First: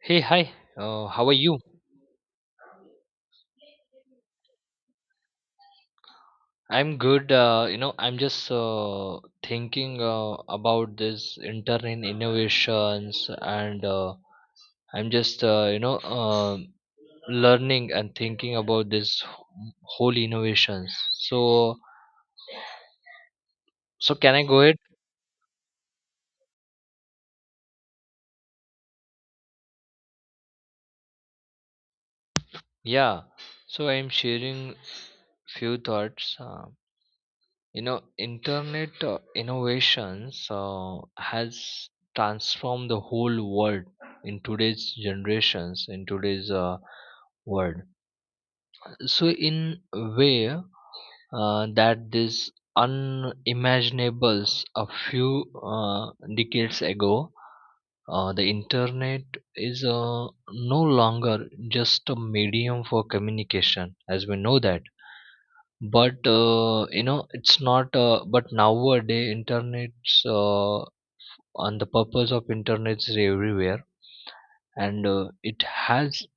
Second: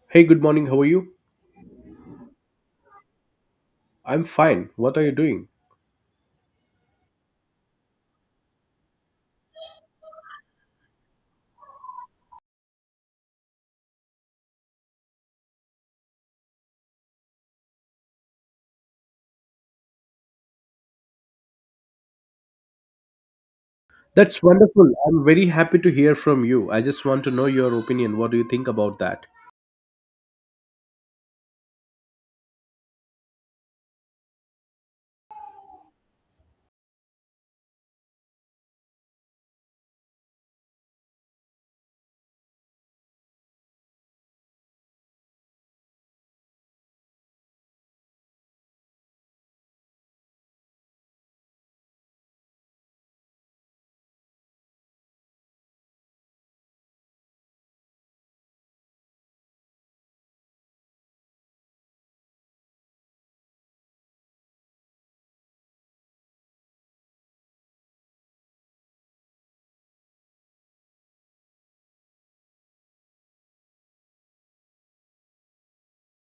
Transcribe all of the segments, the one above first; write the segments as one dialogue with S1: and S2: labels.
S1: Hey,
S2: Hey, good
S1: hi.
S2: morning. How are you?
S1: How are you?
S2: I'm fine. What are you doing?
S1: I'm good. I'm just thinking about this internet innovations, and I'm just learning and thinking about this whole innovations. So, so can I
S2: That's
S1: go ahead?
S2: wonderful. I'm very happy to hear from you. I just want to know your opinion. What do you think about that?
S1: Yeah. So I'm sharing few thoughts. You know, internet innovations has transformed the whole world in today's generations in today's world, so in a way that this unimaginables a few decades ago. The internet is no longer just a medium for communication, as we know that. But, it's not, but nowadays, internet's, and the purpose of internet is everywhere, and it has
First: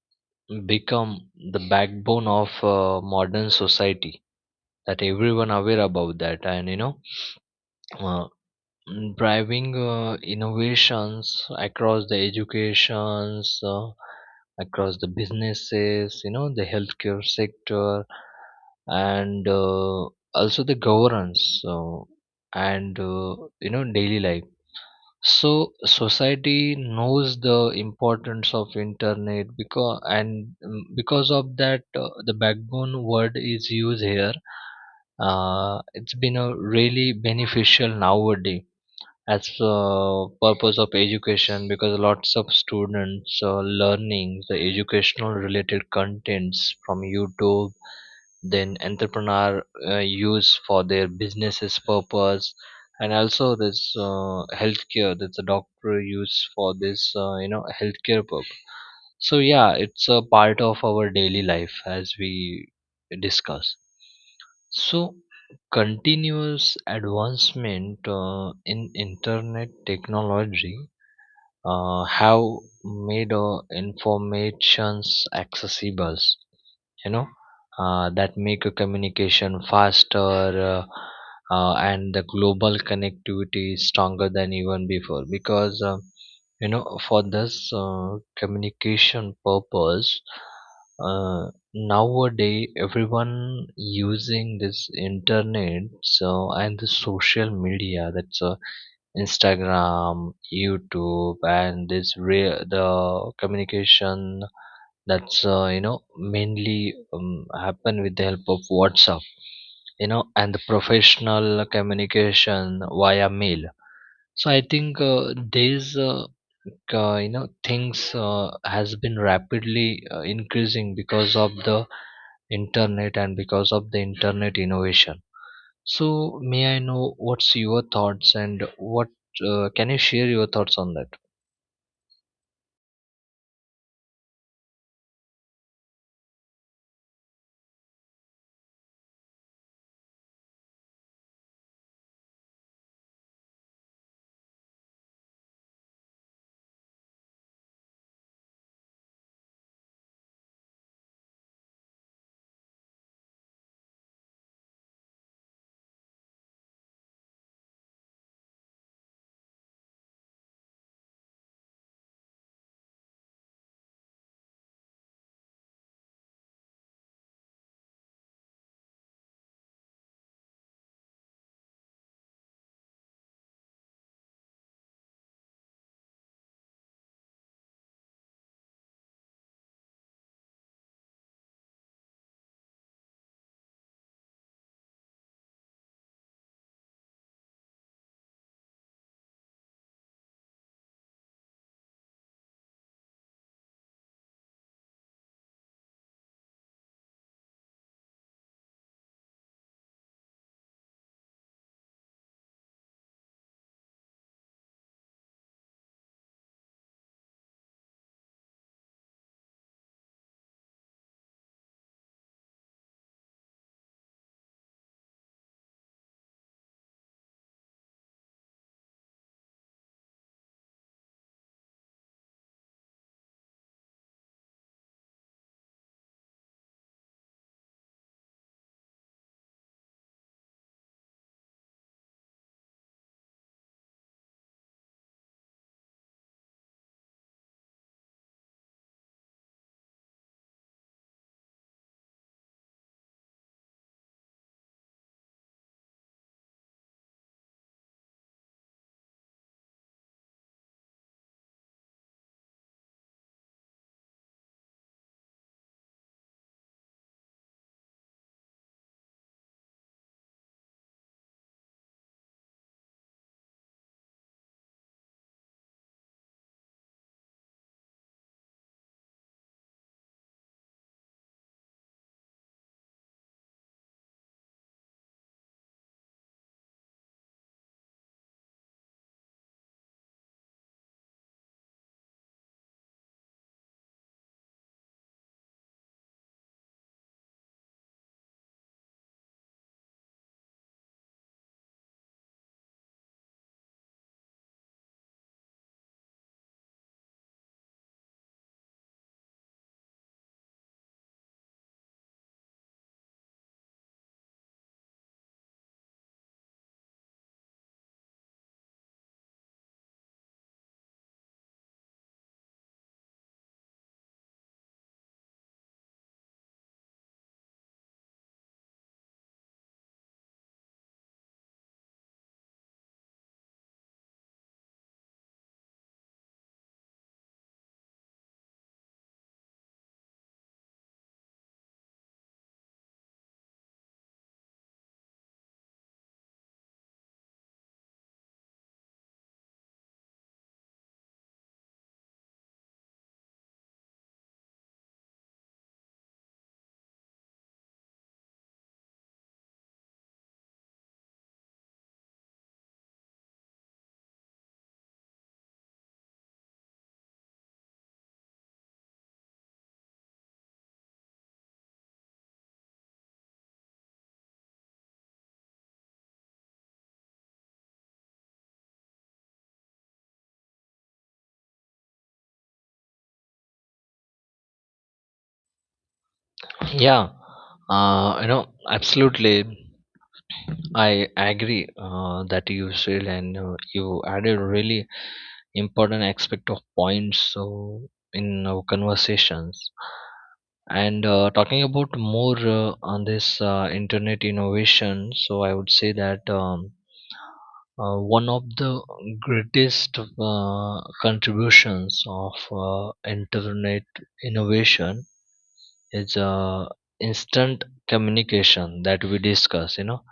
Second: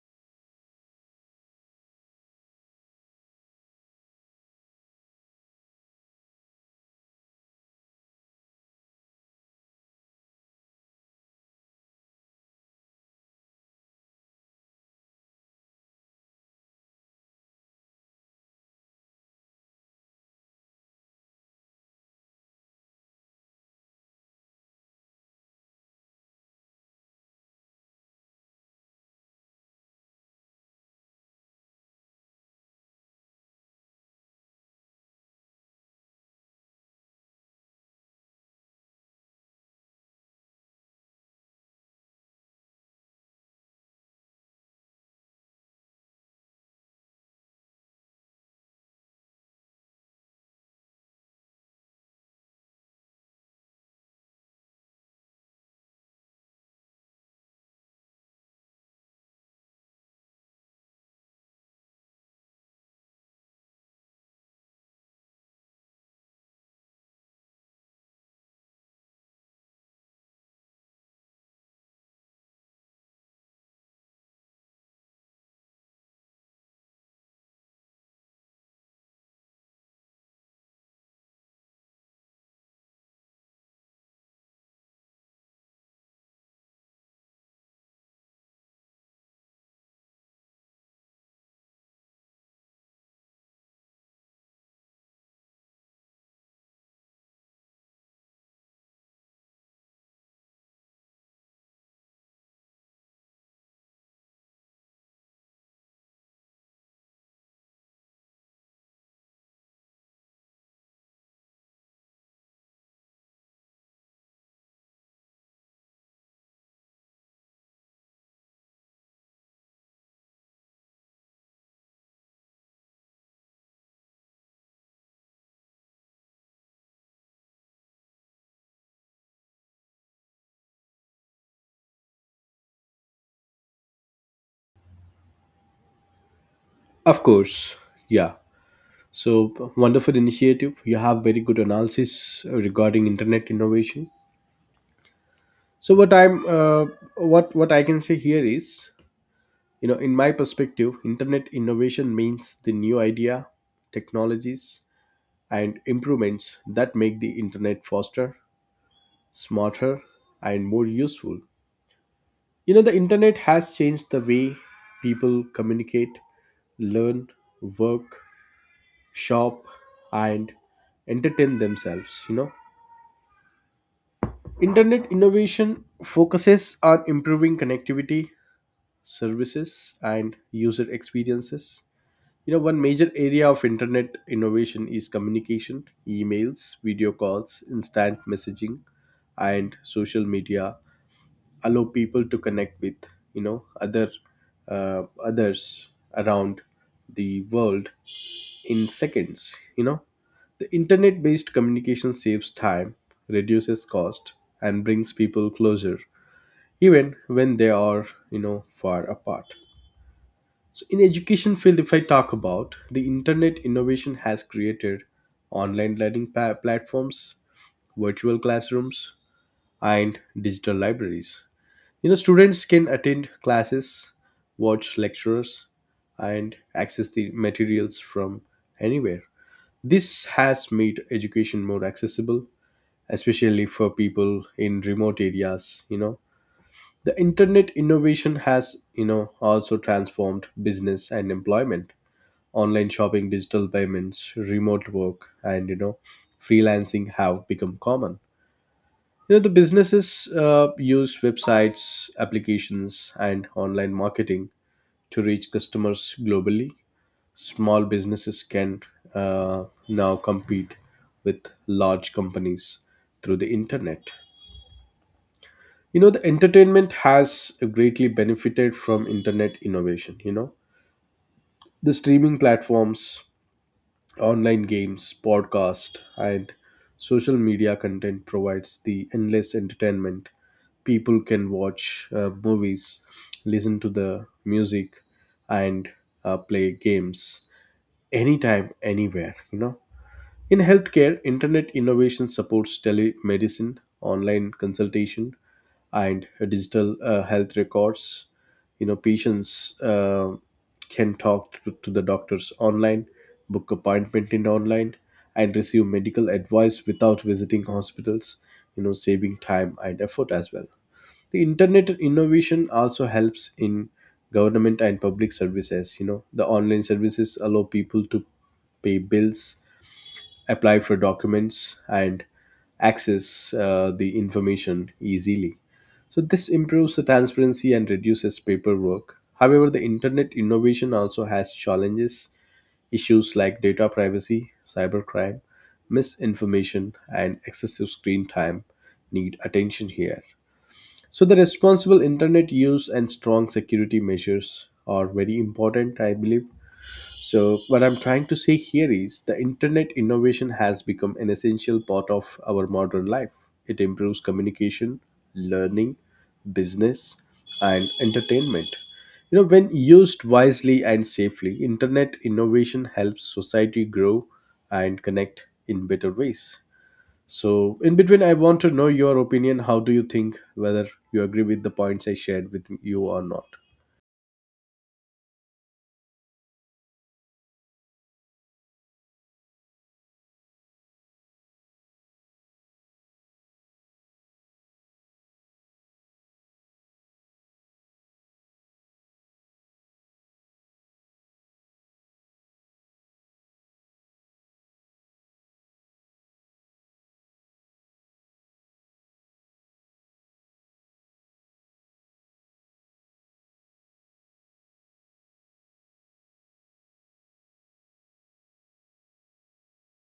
S1: become the backbone of modern society, that everyone aware about that. And uh, driving innovations across the educations, across the businesses, you know, the healthcare sector, and also the governance, so, and you know, daily life. So society knows the importance of internet because, and because of that, the backbone word is used here. It's been a really beneficial nowadays as purpose of education, because lots of students learning the educational related contents from youtube. Then entrepreneur use for their businesses purpose, and also this healthcare, that's a doctor use for this you know, healthcare purpose. So yeah, it's a part of our daily life, as we discuss. So, continuous advancement in internet technology have made informations accessible. You know that make a communication faster, and the global connectivity stronger than even before. Because. You know, for this communication purpose, uh, nowadays everyone using this internet. So, and the social media, that's instagram, youtube, and this real, the communication, that's you know, mainly happen with the help of whatsapp, you know, and the professional communication via mail. So I think these you know, things has been rapidly increasing because of the internet, and because of the internet innovation. So, may I know what's your thoughts, and what can you share your thoughts on that?
S2: Of course. Yeah. So, wonderful initiative. You have very good analysis regarding internet innovation. So, what I can say here is, you know, in my perspective, internet innovation means the new idea, technologies and improvements that make the internet faster, smarter and more useful. You know, the internet has changed the way people communicate, learn, work, shop, and entertain themselves. You know, internet innovation focuses on improving connectivity, services, and user experiences. You know, one major area of internet innovation is communication, emails, video calls, instant messaging, and social media allow people to connect with you know other others around the world in seconds. You know, the internet based communication saves time, reduces cost, and brings people closer even when they are, you know, far apart. So in education field, if I talk about, the internet innovation has created online learning platforms, virtual classrooms, and digital libraries. You know, students can attend classes, watch lectures, and access the materials from anywhere. This has made education more accessible, especially for people in remote areas, you know. The internet innovation has, you know, also transformed business and employment. Online shopping, digital payments, remote work, and, you know, freelancing have become common. You know, the businesses use websites, applications, and online marketing to reach customers globally. Small businesses can, now compete with large companies through the internet. You know, the entertainment has greatly benefited from internet innovation. You know, the streaming platforms, online games, podcasts, and social media content provides the endless entertainment. People can watch movies, listen to the music, and play games anytime, anywhere, you know. In healthcare, internet innovation supports telemedicine, online consultation, and digital health records. You know, patients can talk to the doctors online, book appointment in online, and receive medical advice without visiting hospitals. You know, saving time and effort as well. The internet innovation also helps in government and public services. You know, the online services allow people to pay bills, apply for documents, and access the information easily. So this improves the transparency and reduces paperwork. However, the internet innovation also has challenges. Issues like data privacy, cybercrime, misinformation, and excessive screen time need attention here. So the responsible internet use and strong security measures are very important, I believe. So, what I'm trying to say here is the internet innovation has become an essential part of our modern life. It improves communication, learning, business, and entertainment. You know, when used wisely and safely, internet innovation helps society grow and connect in better ways. So, in between, I want to know your opinion. How do you think, whether you agree with the points I shared with you or not?
S1: Yeah, you know, absolutely. I agree that you said, and you added really important aspect of points, so in our conversations. And talking about more on this internet innovation, so I would say that one of the greatest contributions of internet innovation is instant communication, that we discuss. You know,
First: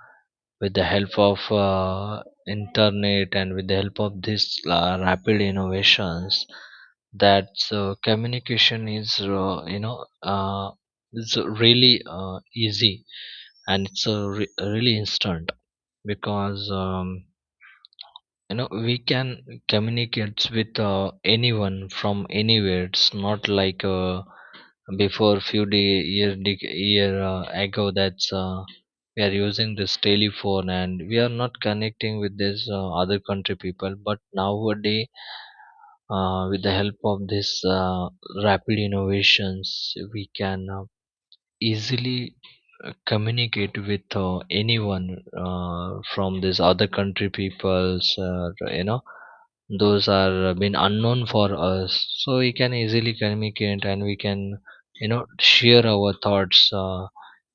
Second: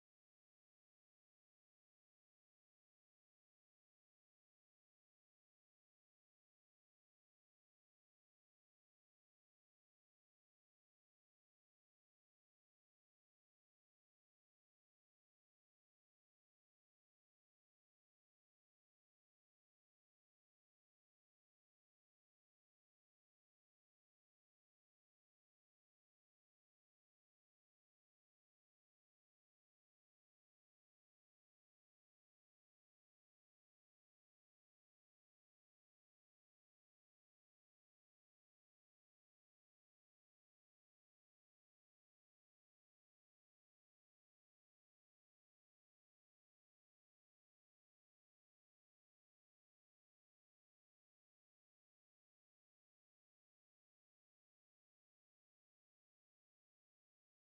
S1: with the help of internet, and with the help of this rapid innovations, that communication is is really easy, and it's really instant. Because you know, we can communicate with anyone from anywhere. It's not like before, few day year dec year ago, that's we are using this telephone, and we are not connecting with this other country people. But nowadays, with the help of this rapid innovations, we can easily communicate with anyone from this other country peoples, you know, those are been unknown for us. So we can easily communicate, and we can you know, share our thoughts.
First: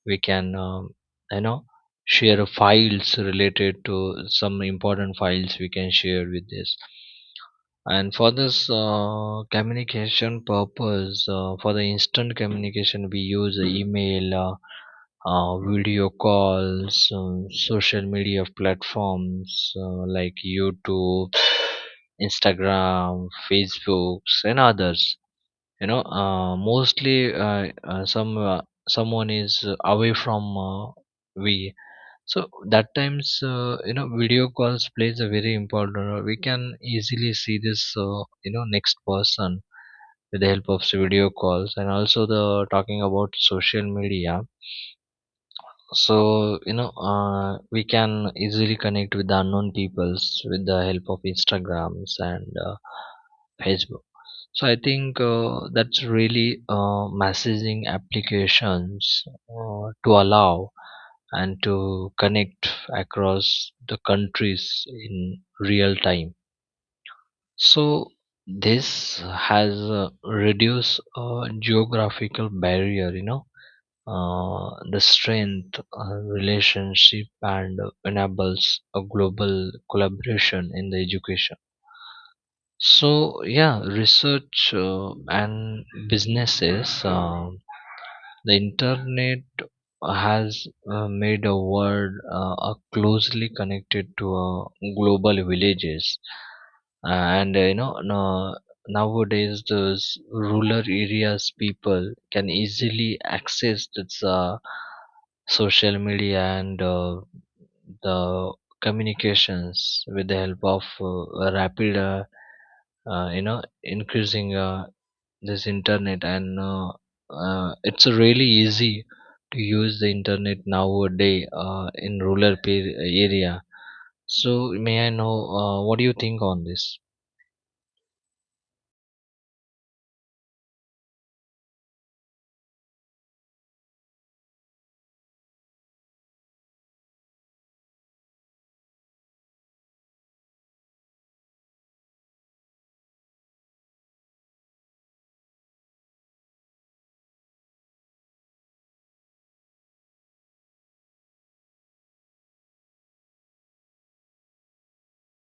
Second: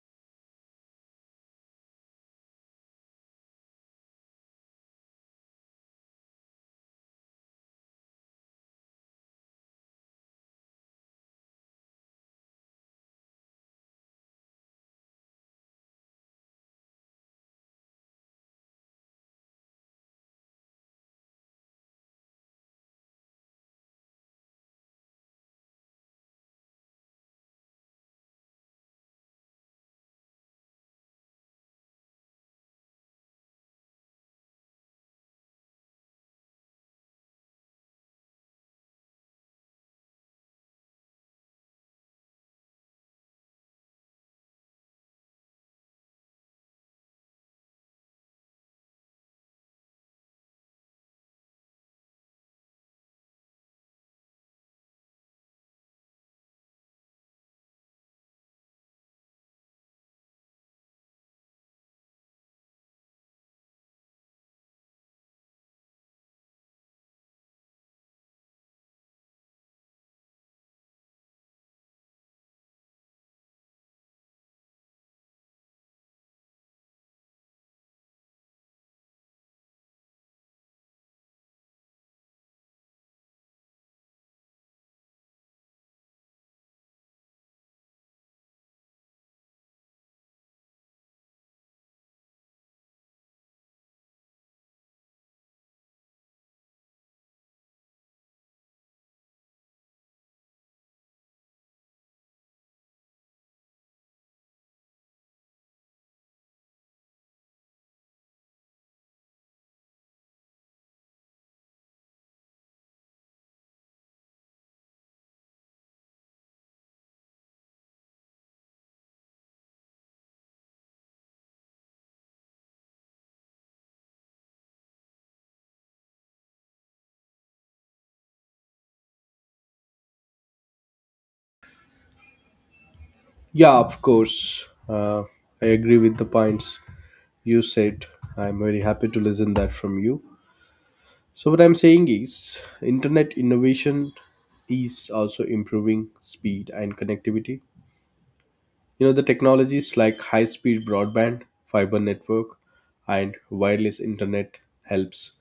S1: We can you know, share files related to some important files, we can share with this. And for this communication purpose, for the instant communication, we use email, video calls, social media platforms like YouTube, Instagram, Facebooks, and others. You know, mostly some someone is away from we. So that times, video calls plays a very important role. We can easily see this, next person with the help of video calls, and also the talking about social media. So, we can easily connect with the unknown peoples with the help of Instagrams and Facebook. So I think that's really messaging applications to allow and to connect across the countries in real time. So this has reduced geographical barrier, the strength relationship, and enables a global collaboration in the education. So yeah, research and businesses, the internet has made a world closely connected to global villages, and you know no, nowadays those rural areas people can easily access this social media, and the communications with the help of rapid, you know, increasing this internet. And it's really easy to use the internet nowadays in rural area. So, may I know what do you think on this?
S2: Yeah, of course. I agree with the points you said. I'm very happy to listen that from you. So what I'm saying is internet innovation is also improving speed and connectivity. You know, the technologies like high speed broadband, fiber network, and wireless internet helps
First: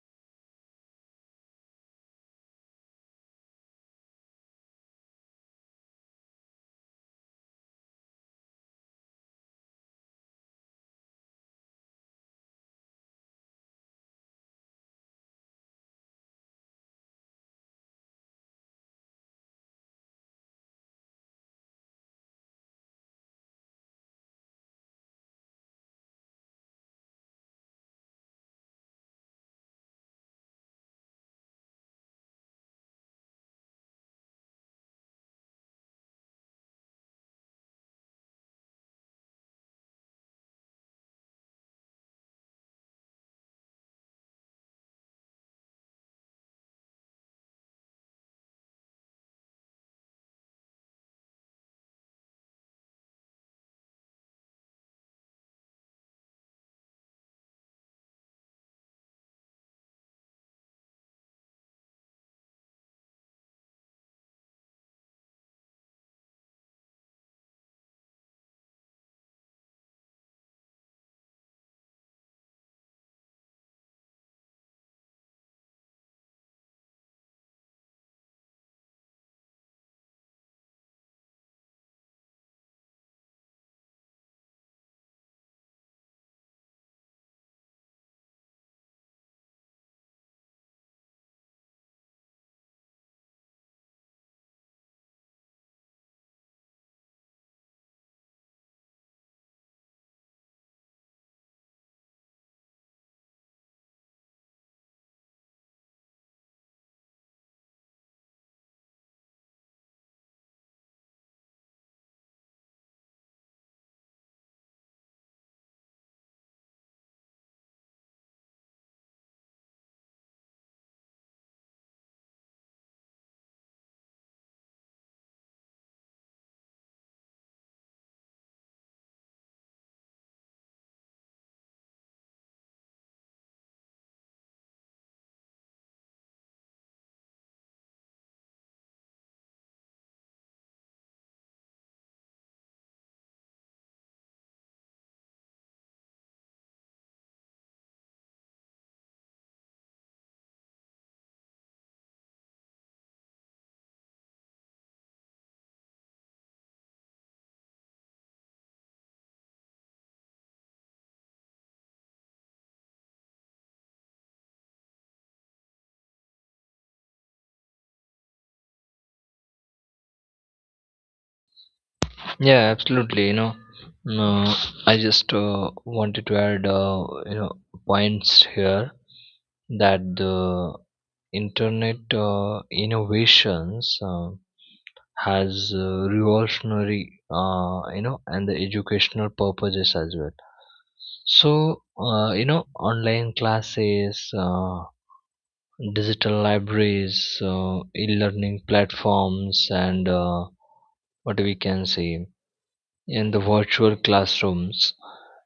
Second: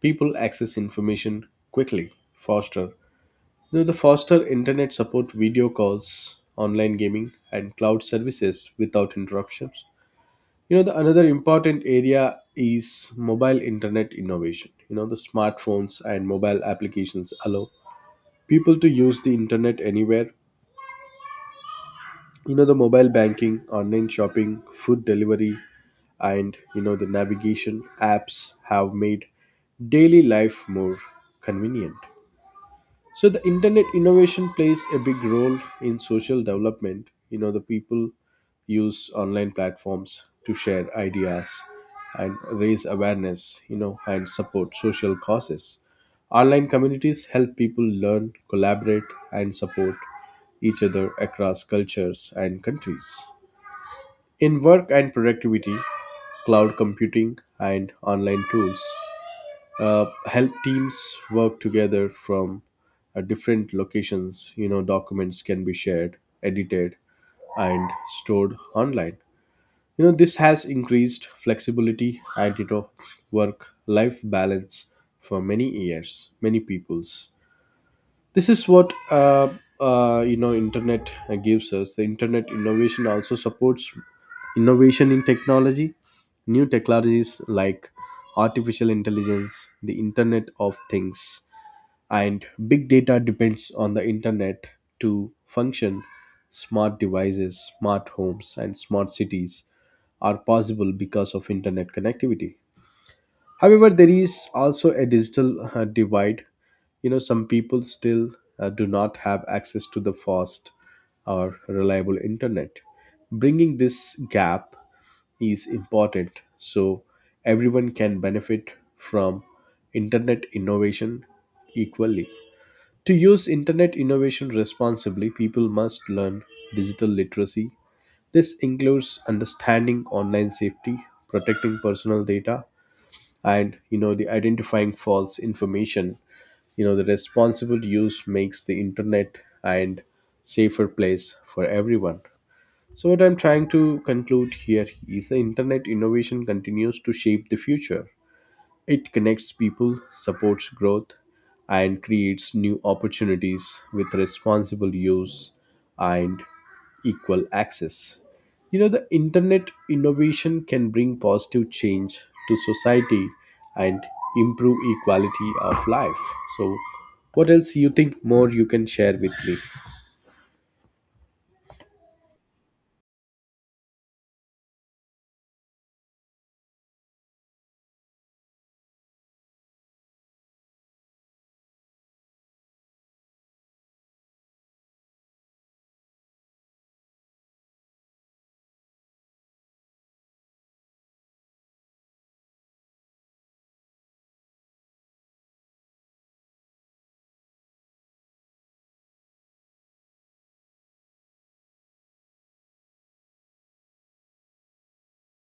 S2: people access information quickly faster. You know, the faster internet support video calls, online gaming, and cloud services without interruptions. You know, the another important area is mobile internet innovation. You know, the smartphones and mobile applications allow people to use the internet anywhere. You know, the mobile banking, online shopping, food delivery, and, you know, the navigation apps have made daily life more convenient. So the internet innovation plays a big role in social development. You know, the people use online platforms to share ideas and raise awareness, you know, and support social causes. Online communities help people learn, collaborate, and support each other across cultures and countries. In work and productivity, cloud computing and online tools help teams work together from different locations. You know, documents can be shared, edited, and stored online. You know, this has increased flexibility and, you know, work life balance for many years, many peoples. This is what, you know, internet gives us. The internet innovation also supports innovation in technology. New technologies like artificial intelligence, the internet of things, and big data depends on the internet to function. Smart devices, smart homes, and smart cities are possible because of internet connectivity. However, there is also a digital divide. You know, some people still do not have access to the fast or reliable internet. Bringing this gap is important so everyone can benefit from internet innovation equally. To use internet innovation responsibly, people must learn digital literacy. This includes understanding online safety, protecting personal data, and, you know, the identifying false information. You know, the responsible use makes the internet and safer place for everyone. So what I'm trying to conclude here is the internet innovation continues to shape the future. It connects people, supports growth, and creates new opportunities with responsible use and equal access. You know, the internet innovation can bring positive change to society and improve equality of life. So, what else you think more you can share with me?
S1: Yeah, absolutely. Uh, I just wanted to add you know, points here, that the internet innovations has revolutionary you know, and the educational purposes as well. So you know, online classes, digital libraries, e-learning platforms, and what we can say, in the virtual classrooms,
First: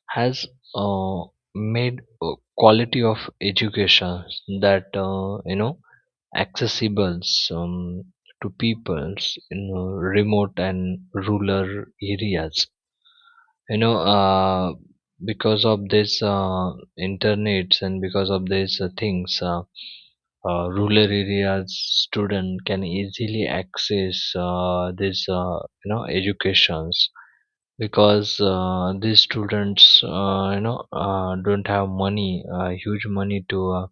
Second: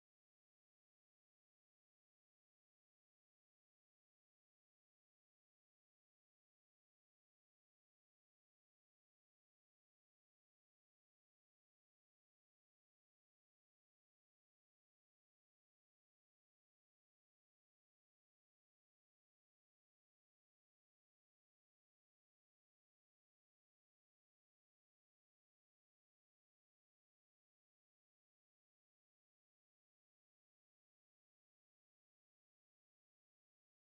S1: has uh, made quality of education, that you know, accessible um, to peoples in remote and rural areas. you know uh, because of this internets, and because of these things, rural areas student can easily access this you know, educations. Because these students, don't have money, huge money, to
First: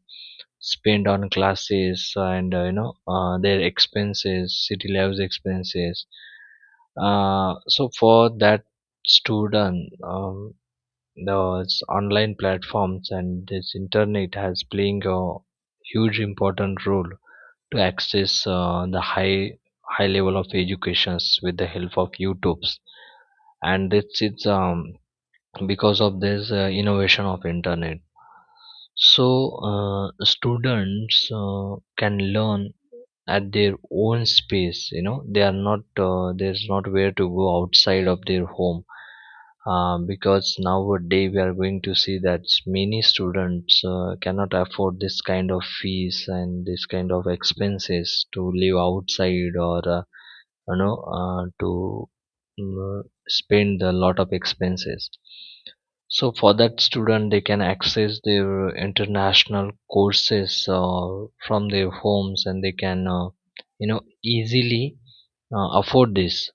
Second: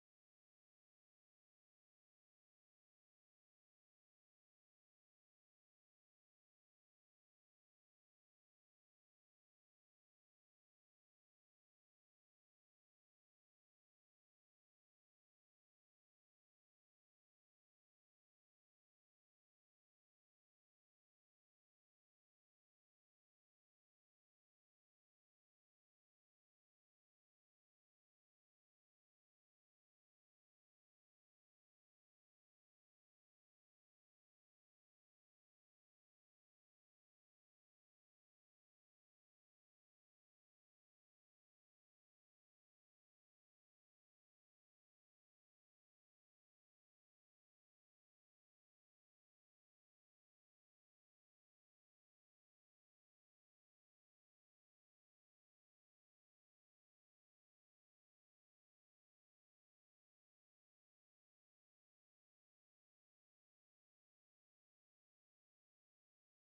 S1: spend on classes, and their expenses, city lives expenses. So for that student, those online platforms and this internet has playing a huge important role, to access the high, high level of educations with the help of YouTube's. And it's because of this innovation of internet. So students can learn at their own space. You know, they are not there's not where to go outside of their home. Because nowadays we are going to see that many students cannot afford this kind of fees and this kind of expenses to live outside, or to mm, spend a lot of expenses. So for that student, they can access their international courses from their homes, and they can you know, easily afford this.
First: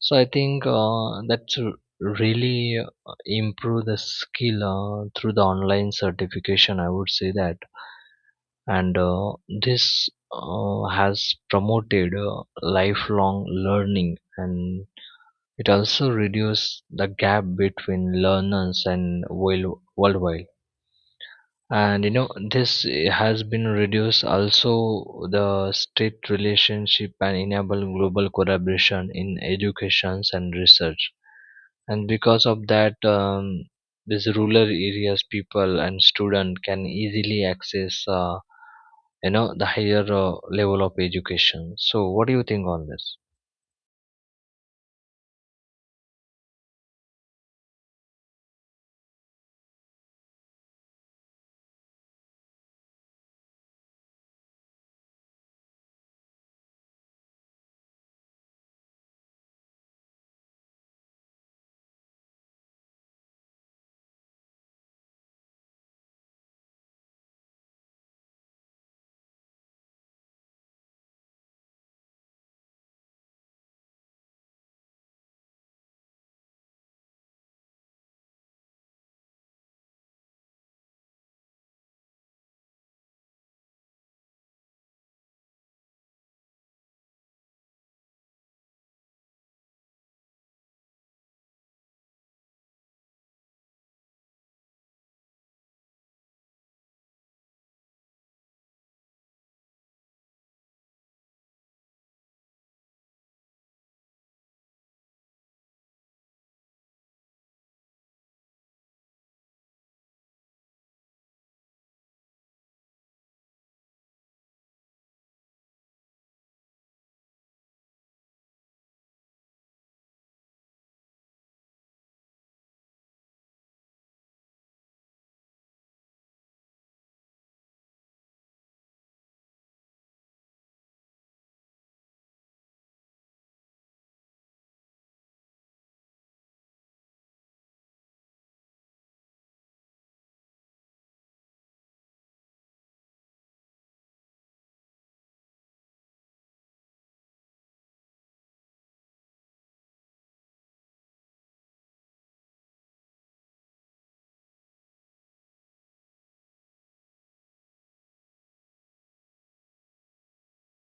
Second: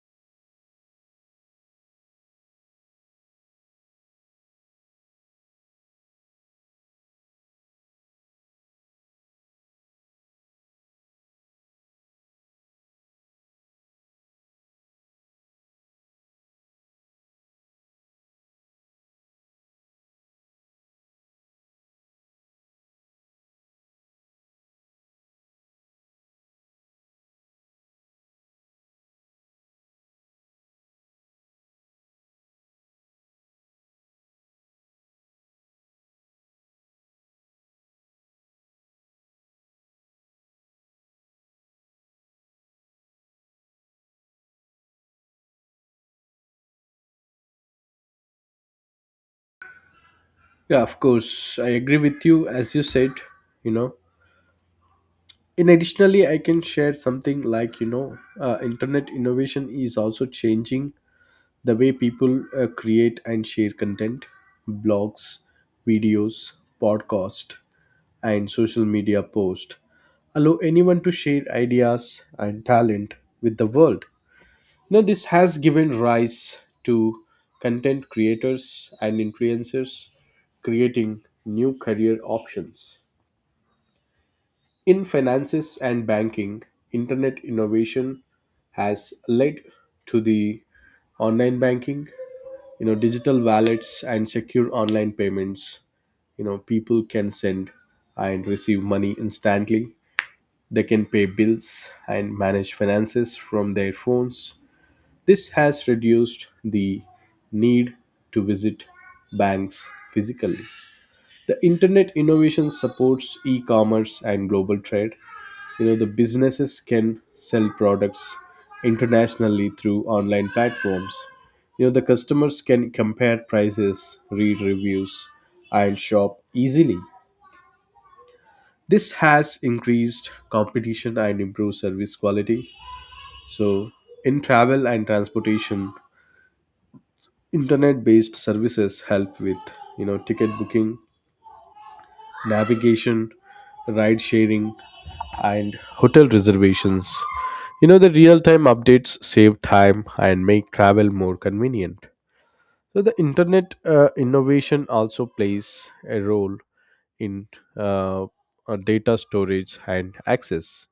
S1: So I think that's really improve the skill through the online certification, I would say that. And this has promoted lifelong learning, and it also reduces the gap between learners and worldwide. And you know, this has been reduced also the state relationship, and enable global collaboration in educations and research. And because of that, these rural areas people and student can easily access, the higher level of education. So, what do you think on this?
S2: Yeah, of course, I agree with you. As you said, you know, in additionally, I can share something like, you know, internet innovation is also changing the way people create and share content. Blogs, videos, podcast, and social media post allow anyone to share ideas and talent with the world. Now this has given rise to content creators and influencers, creating new career options. In finances and banking, internet innovation has led to the online banking, you know, digital wallets, and secure online payments. You know, people can send and receive money instantly. They can pay bills and manage finances from their phones. This has reduced the need to visit banks physically. The internet innovation supports e commerce and global trade. You know, the businesses can sell products internationally through online platforms. You know, the customers can compare prices, read reviews, and shop easily. This has increased competition and improved service quality. So in travel and transportation, internet based services help with, you know, ticket booking, navigation, ride sharing, and hotel reservations. You know, the real time updates save time and make travel more convenient. So, the internet innovation also plays a role in, uh, data storage and access.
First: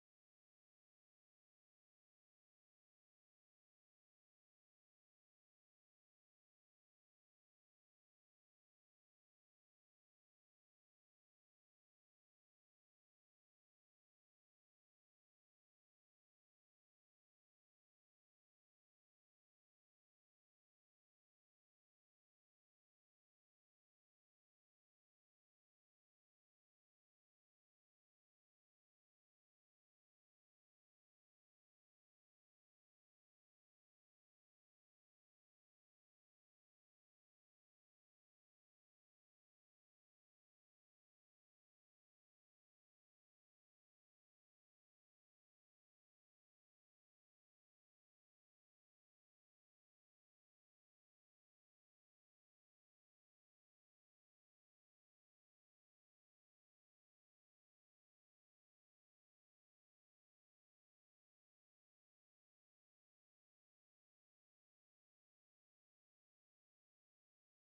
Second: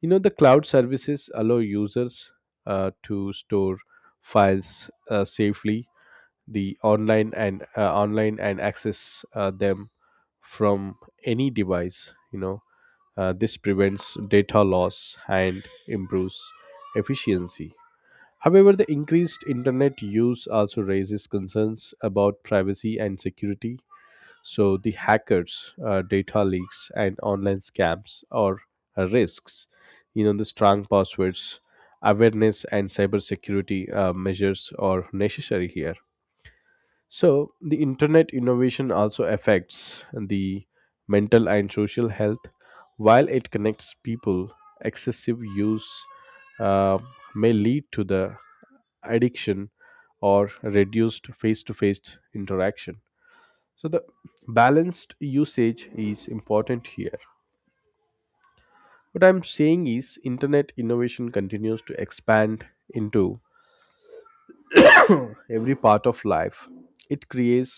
S2: You know, the cloud services allow users to store files safely the online, and access them from any device. You know, this prevents data loss and improves efficiency. However, the increased internet use also raises concerns about privacy and security. So the hackers, data leaks, and online scams are risks. You know, the strong passwords, awareness, and cybersecurity measures are necessary here. So, the internet innovation also affects the mental and social health. While it connects people, excessive use uh, may lead to the addiction or reduced face-to-face interaction. So the balanced usage is important here. What I'm saying is internet innovation continues to expand into every part of life. It creates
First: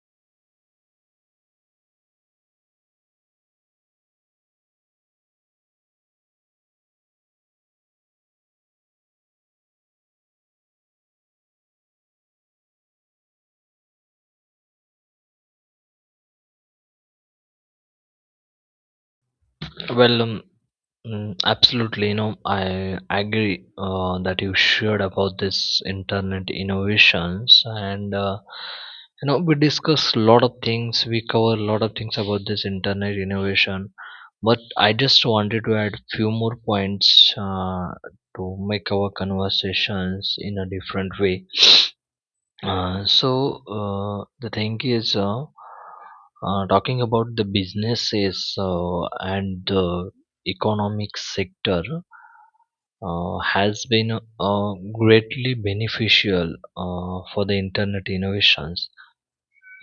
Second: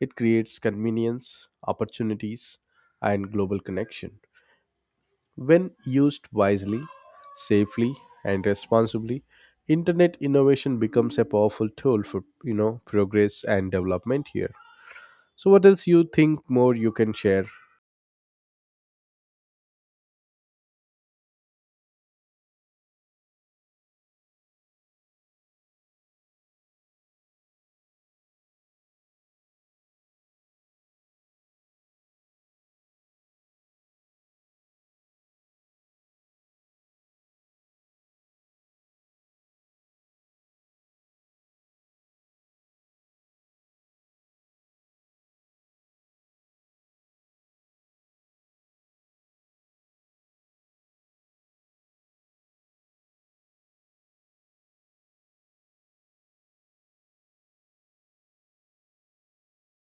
S2: it creates convenience, opportunities, and global connection. When used wisely, safely, and responsibly, internet innovation becomes a powerful tool for, you know, progress and development here. So, what else you think more you can share?
S1: Well, absolutely, I agree that you shared about this internet innovations, and we discuss a lot of things. We cover a lot of things about this internet innovation, but I just wanted to add few more points to make our conversations in a different way. The thing is. Talking about the businesses and the economic sector has been greatly beneficial for the internet innovations.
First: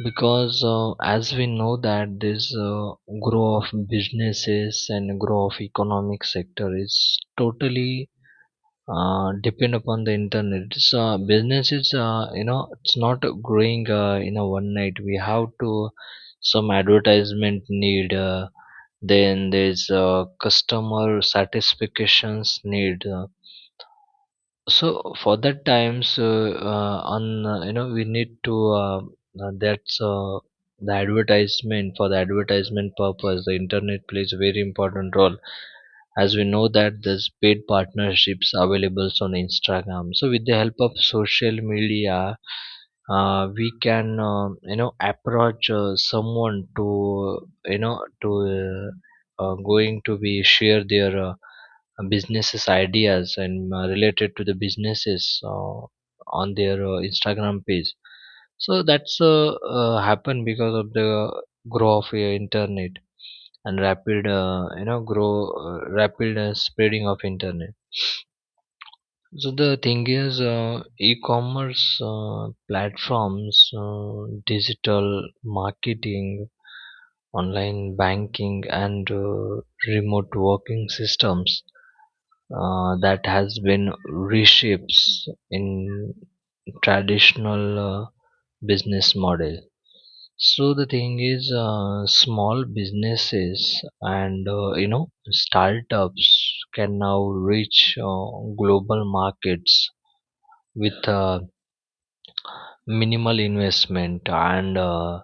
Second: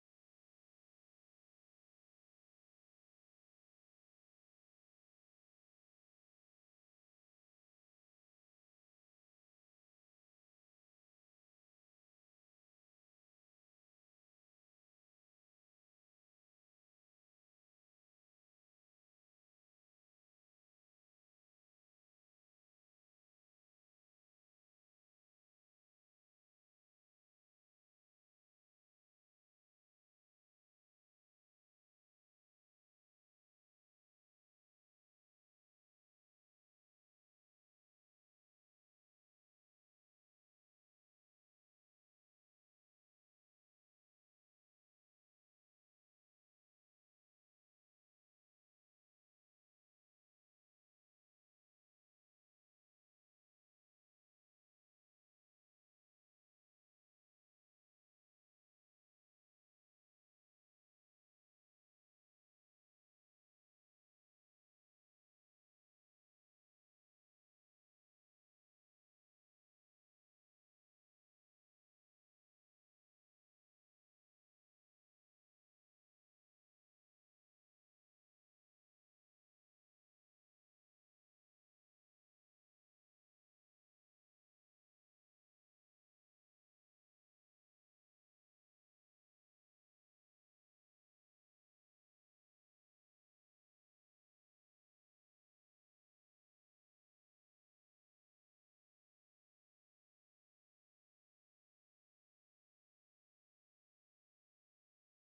S1: Because as we know that this growth of businesses and growth of economic sector is totally depend upon the internet. So businesses, you know, it's not growing in a one night. We have to, some advertisement need, then there's customer satisfactions need, so for that times, on you know we need to that's the advertisement, for the advertisement purpose, the internet plays a very important role. As we know that there's paid partnerships available on instagram, so with the help of social media, we can you know, approach someone to you know to uh, going to be share their businesses ideas, and related to the businesses on their instagram page. So that's happened because of the growth of internet, and rapid you know, grow, rapid spreading of internet. So the thing is, e-commerce platforms, digital marketing, online banking, and remote working systems, that has been reshapes in traditional business model. So the thing is, small businesses and you know, startups can now reach uh, global markets with minimal investment, and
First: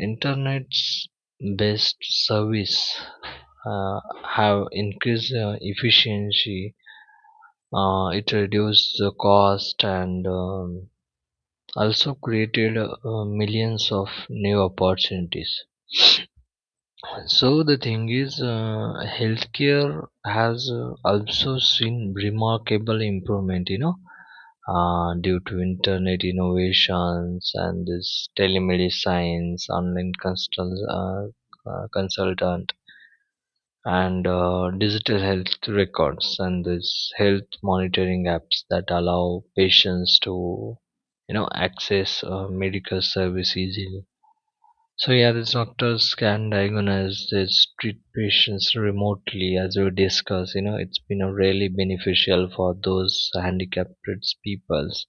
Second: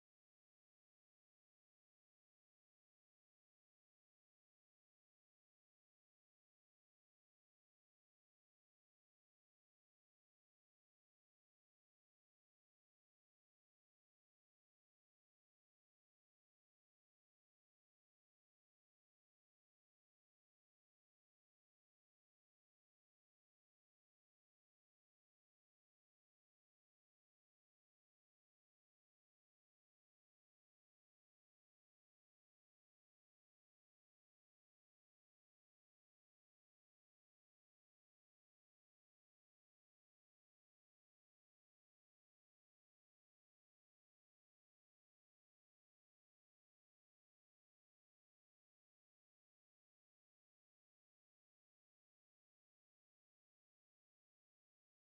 S1: internet's best service uh, have increased efficiency. It reduced the cost, and also created millions of new opportunities. So the thing is, healthcare has also seen remarkable improvement. Due to internet innovations, and this telemedicine, online consult, consultant, and digital health records, and this health monitoring apps, that allow patients to you know, access medical service easily. So yeah, these doctors can diagnose, this treat patients remotely, as we discussed. You know, it's been a really beneficial for those handicapped peoples,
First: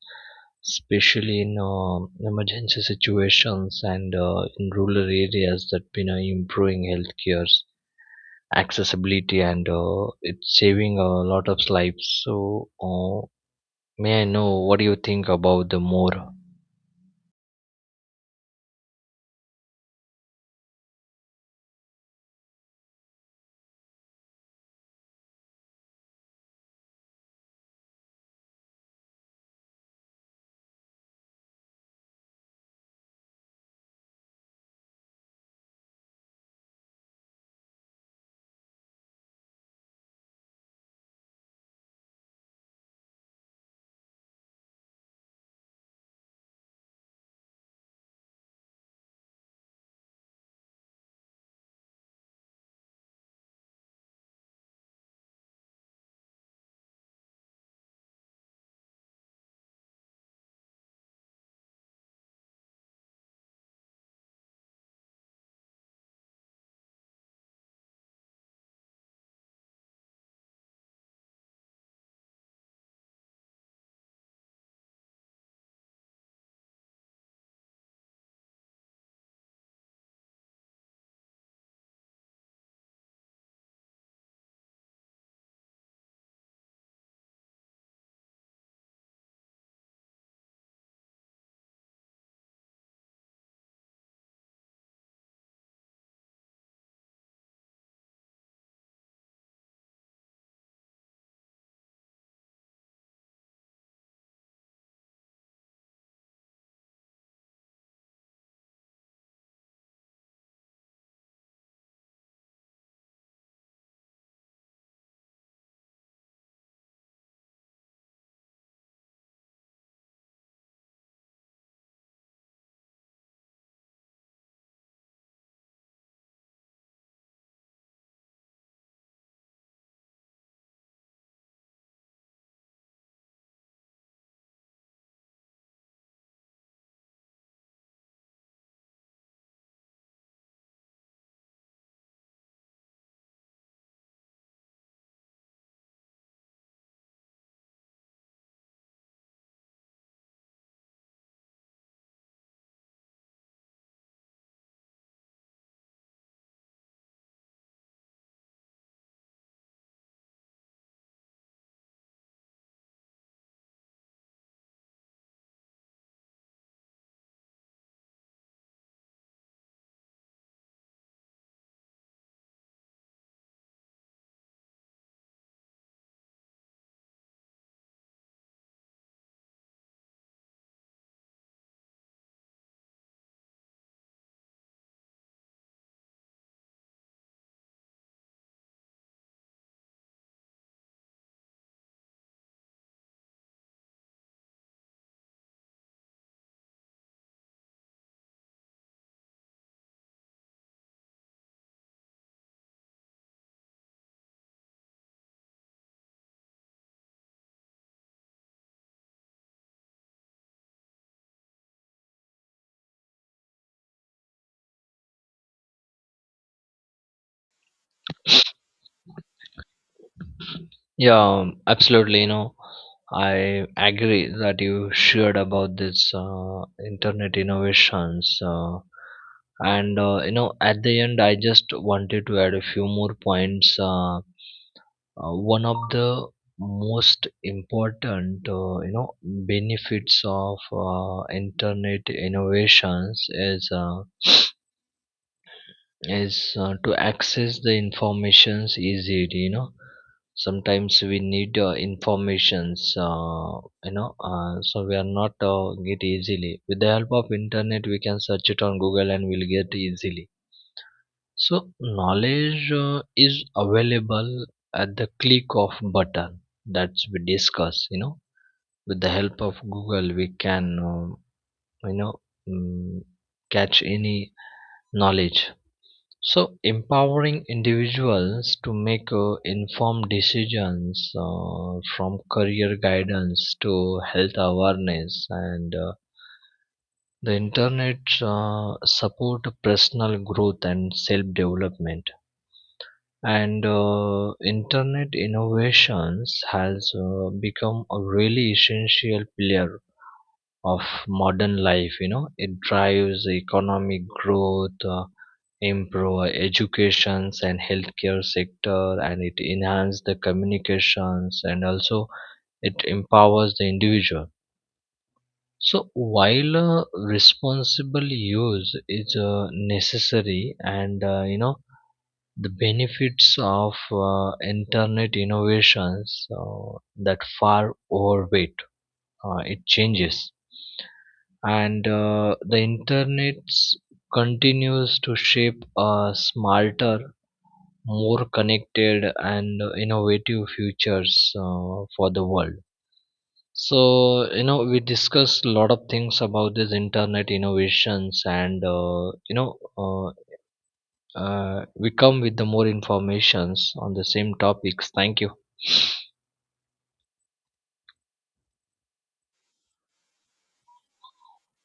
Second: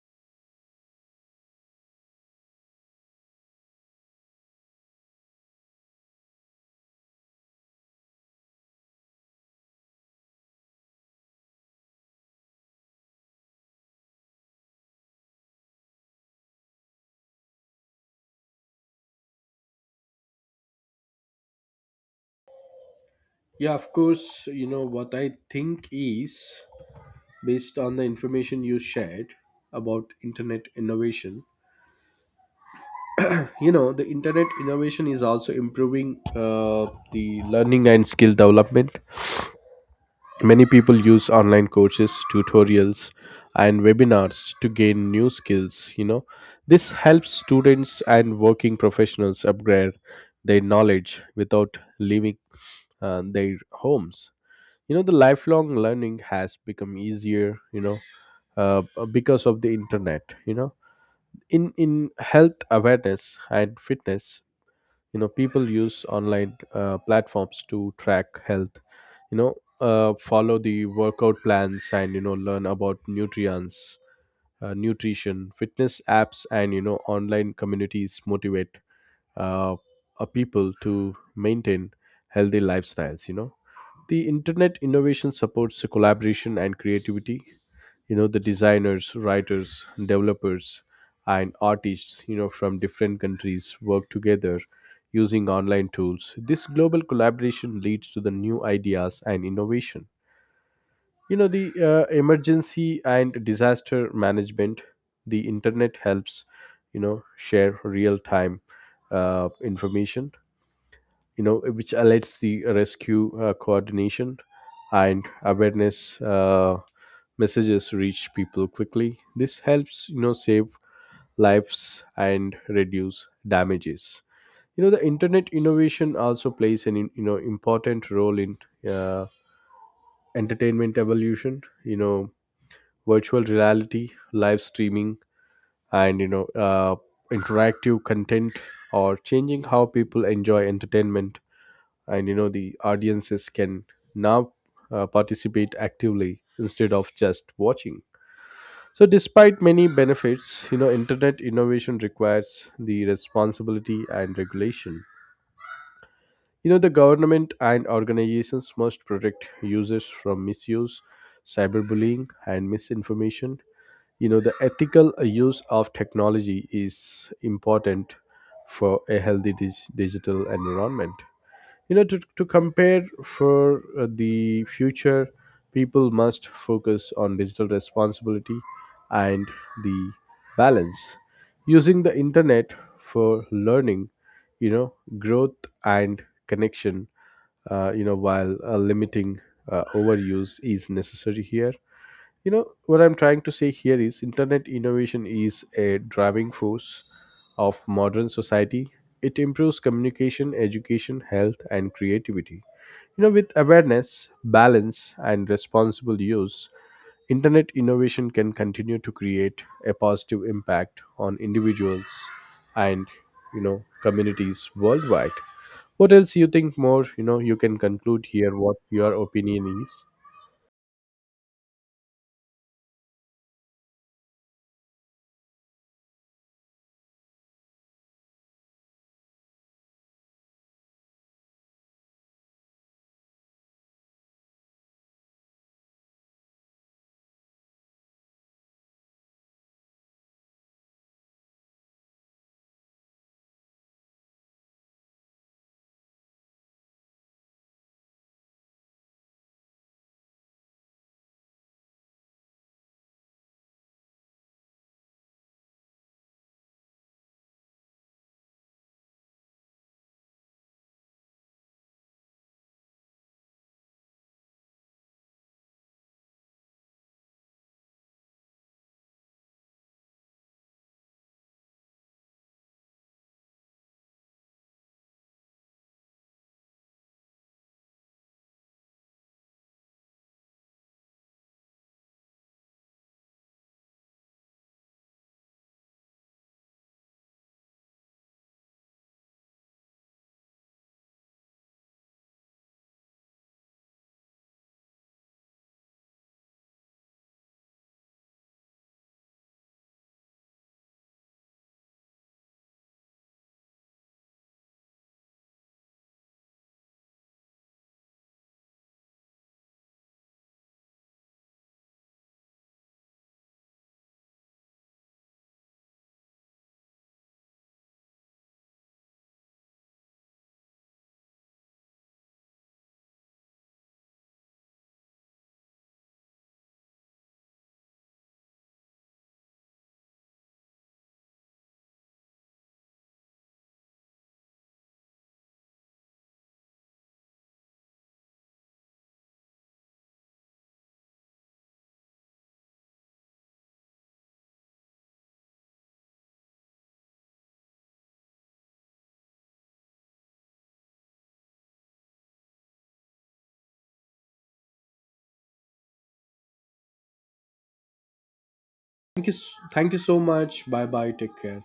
S1: especially in emergency situations, and in rural areas, that been improving healthcare accessibility, and it's saving a lot of lives. So may I know, what do you think about the more?
S2: Yeah, of course, you know what I think is, based on the information you shared about internet innovation, you know, the internet innovation is also improving the learning and skill development. Many people use online courses, tutorials, and webinars to gain new skills. You know, this helps students and working professionals upgrade their knowledge without leaving their homes. You know, the lifelong learning has become easier, you know, uh, because of the internet. You know, in health awareness and fitness, you know, people use online platforms to track health, you know, follow the workout plans, and, you know, learn about nutrients, nutrition. Fitness apps and, you know, online communities motivate, uh, people to maintain healthy lifestyles. You know, the internet innovation supports collaboration and creativity. You know, the designers, writers, developers, and artists, you know, from different countries work together using online tools. This global collaboration leads to the new ideas and innovation. You know, the emergency and disaster management, the internet helps, you know, share real time information, you know, which alerts the rescue coordination, and awareness messages reach people quickly. This helps, you know, save lives and reduce damages. You know, the internet innovation also plays an, you know, important role in uh, entertainment evolution. You know, virtual reality, live streaming, and, you know, interactive content or changing how people enjoy entertainment. And, you know, the audiences can now participate actively instead of just watching. So despite many benefits, you know, internet innovation requires the responsibility and regulation. You know, the government and organizations must protect users from misuse, cyberbullying, and misinformation. You know, the ethical use of technology is important for a healthy digital environment, you know, to compare for the future. People must focus on digital responsibility and the balance using the internet for learning, you know, growth and connection, you know, while limiting overuse is necessary here. You know, what I'm trying to say here is internet innovation is a driving force of modern society. It improves communication, education, health, and creativity. You know, with awareness, balance, and responsible use, internet innovation can continue to create a positive impact on individuals and, you know, communities worldwide. What else you think more, you know, you can conclude here, what your opinion is?
S1: Yeah, absolutely. You know, I agree that you shared about this internet innovations, and you know, at the end I just wanted to add a few more points. One of the most important you know, benefits of internet innovations is to access the informations easily. You know, sometimes we need informations, so we are not get easily. With the help of internet, we can search it on google, and we'll get easily. So knowledge is available at the click of button, that's we discuss. You know, with the help of Google, we can you know mm, catch any knowledge. So empowering individuals to make informed decisions from career guidance to health awareness, and the internet support personal growth and self development. And internet innovations has become a really essential pillar of modern life. You know, it drives economic growth, improve educations and healthcare sector, and it enhances the communications, and also it empowers the individual. So while responsible use is necessary, and you know, the benefits of internet innovations that far overweight it changes. And the internet continues to shape a smarter, more connected and innovative futures for the world. So you know, we discussed a lot of things about this internet innovations, and we come with the more informations on the same topics. Thank you.
S2: Thank you, thank you so much. Bye bye. Take care.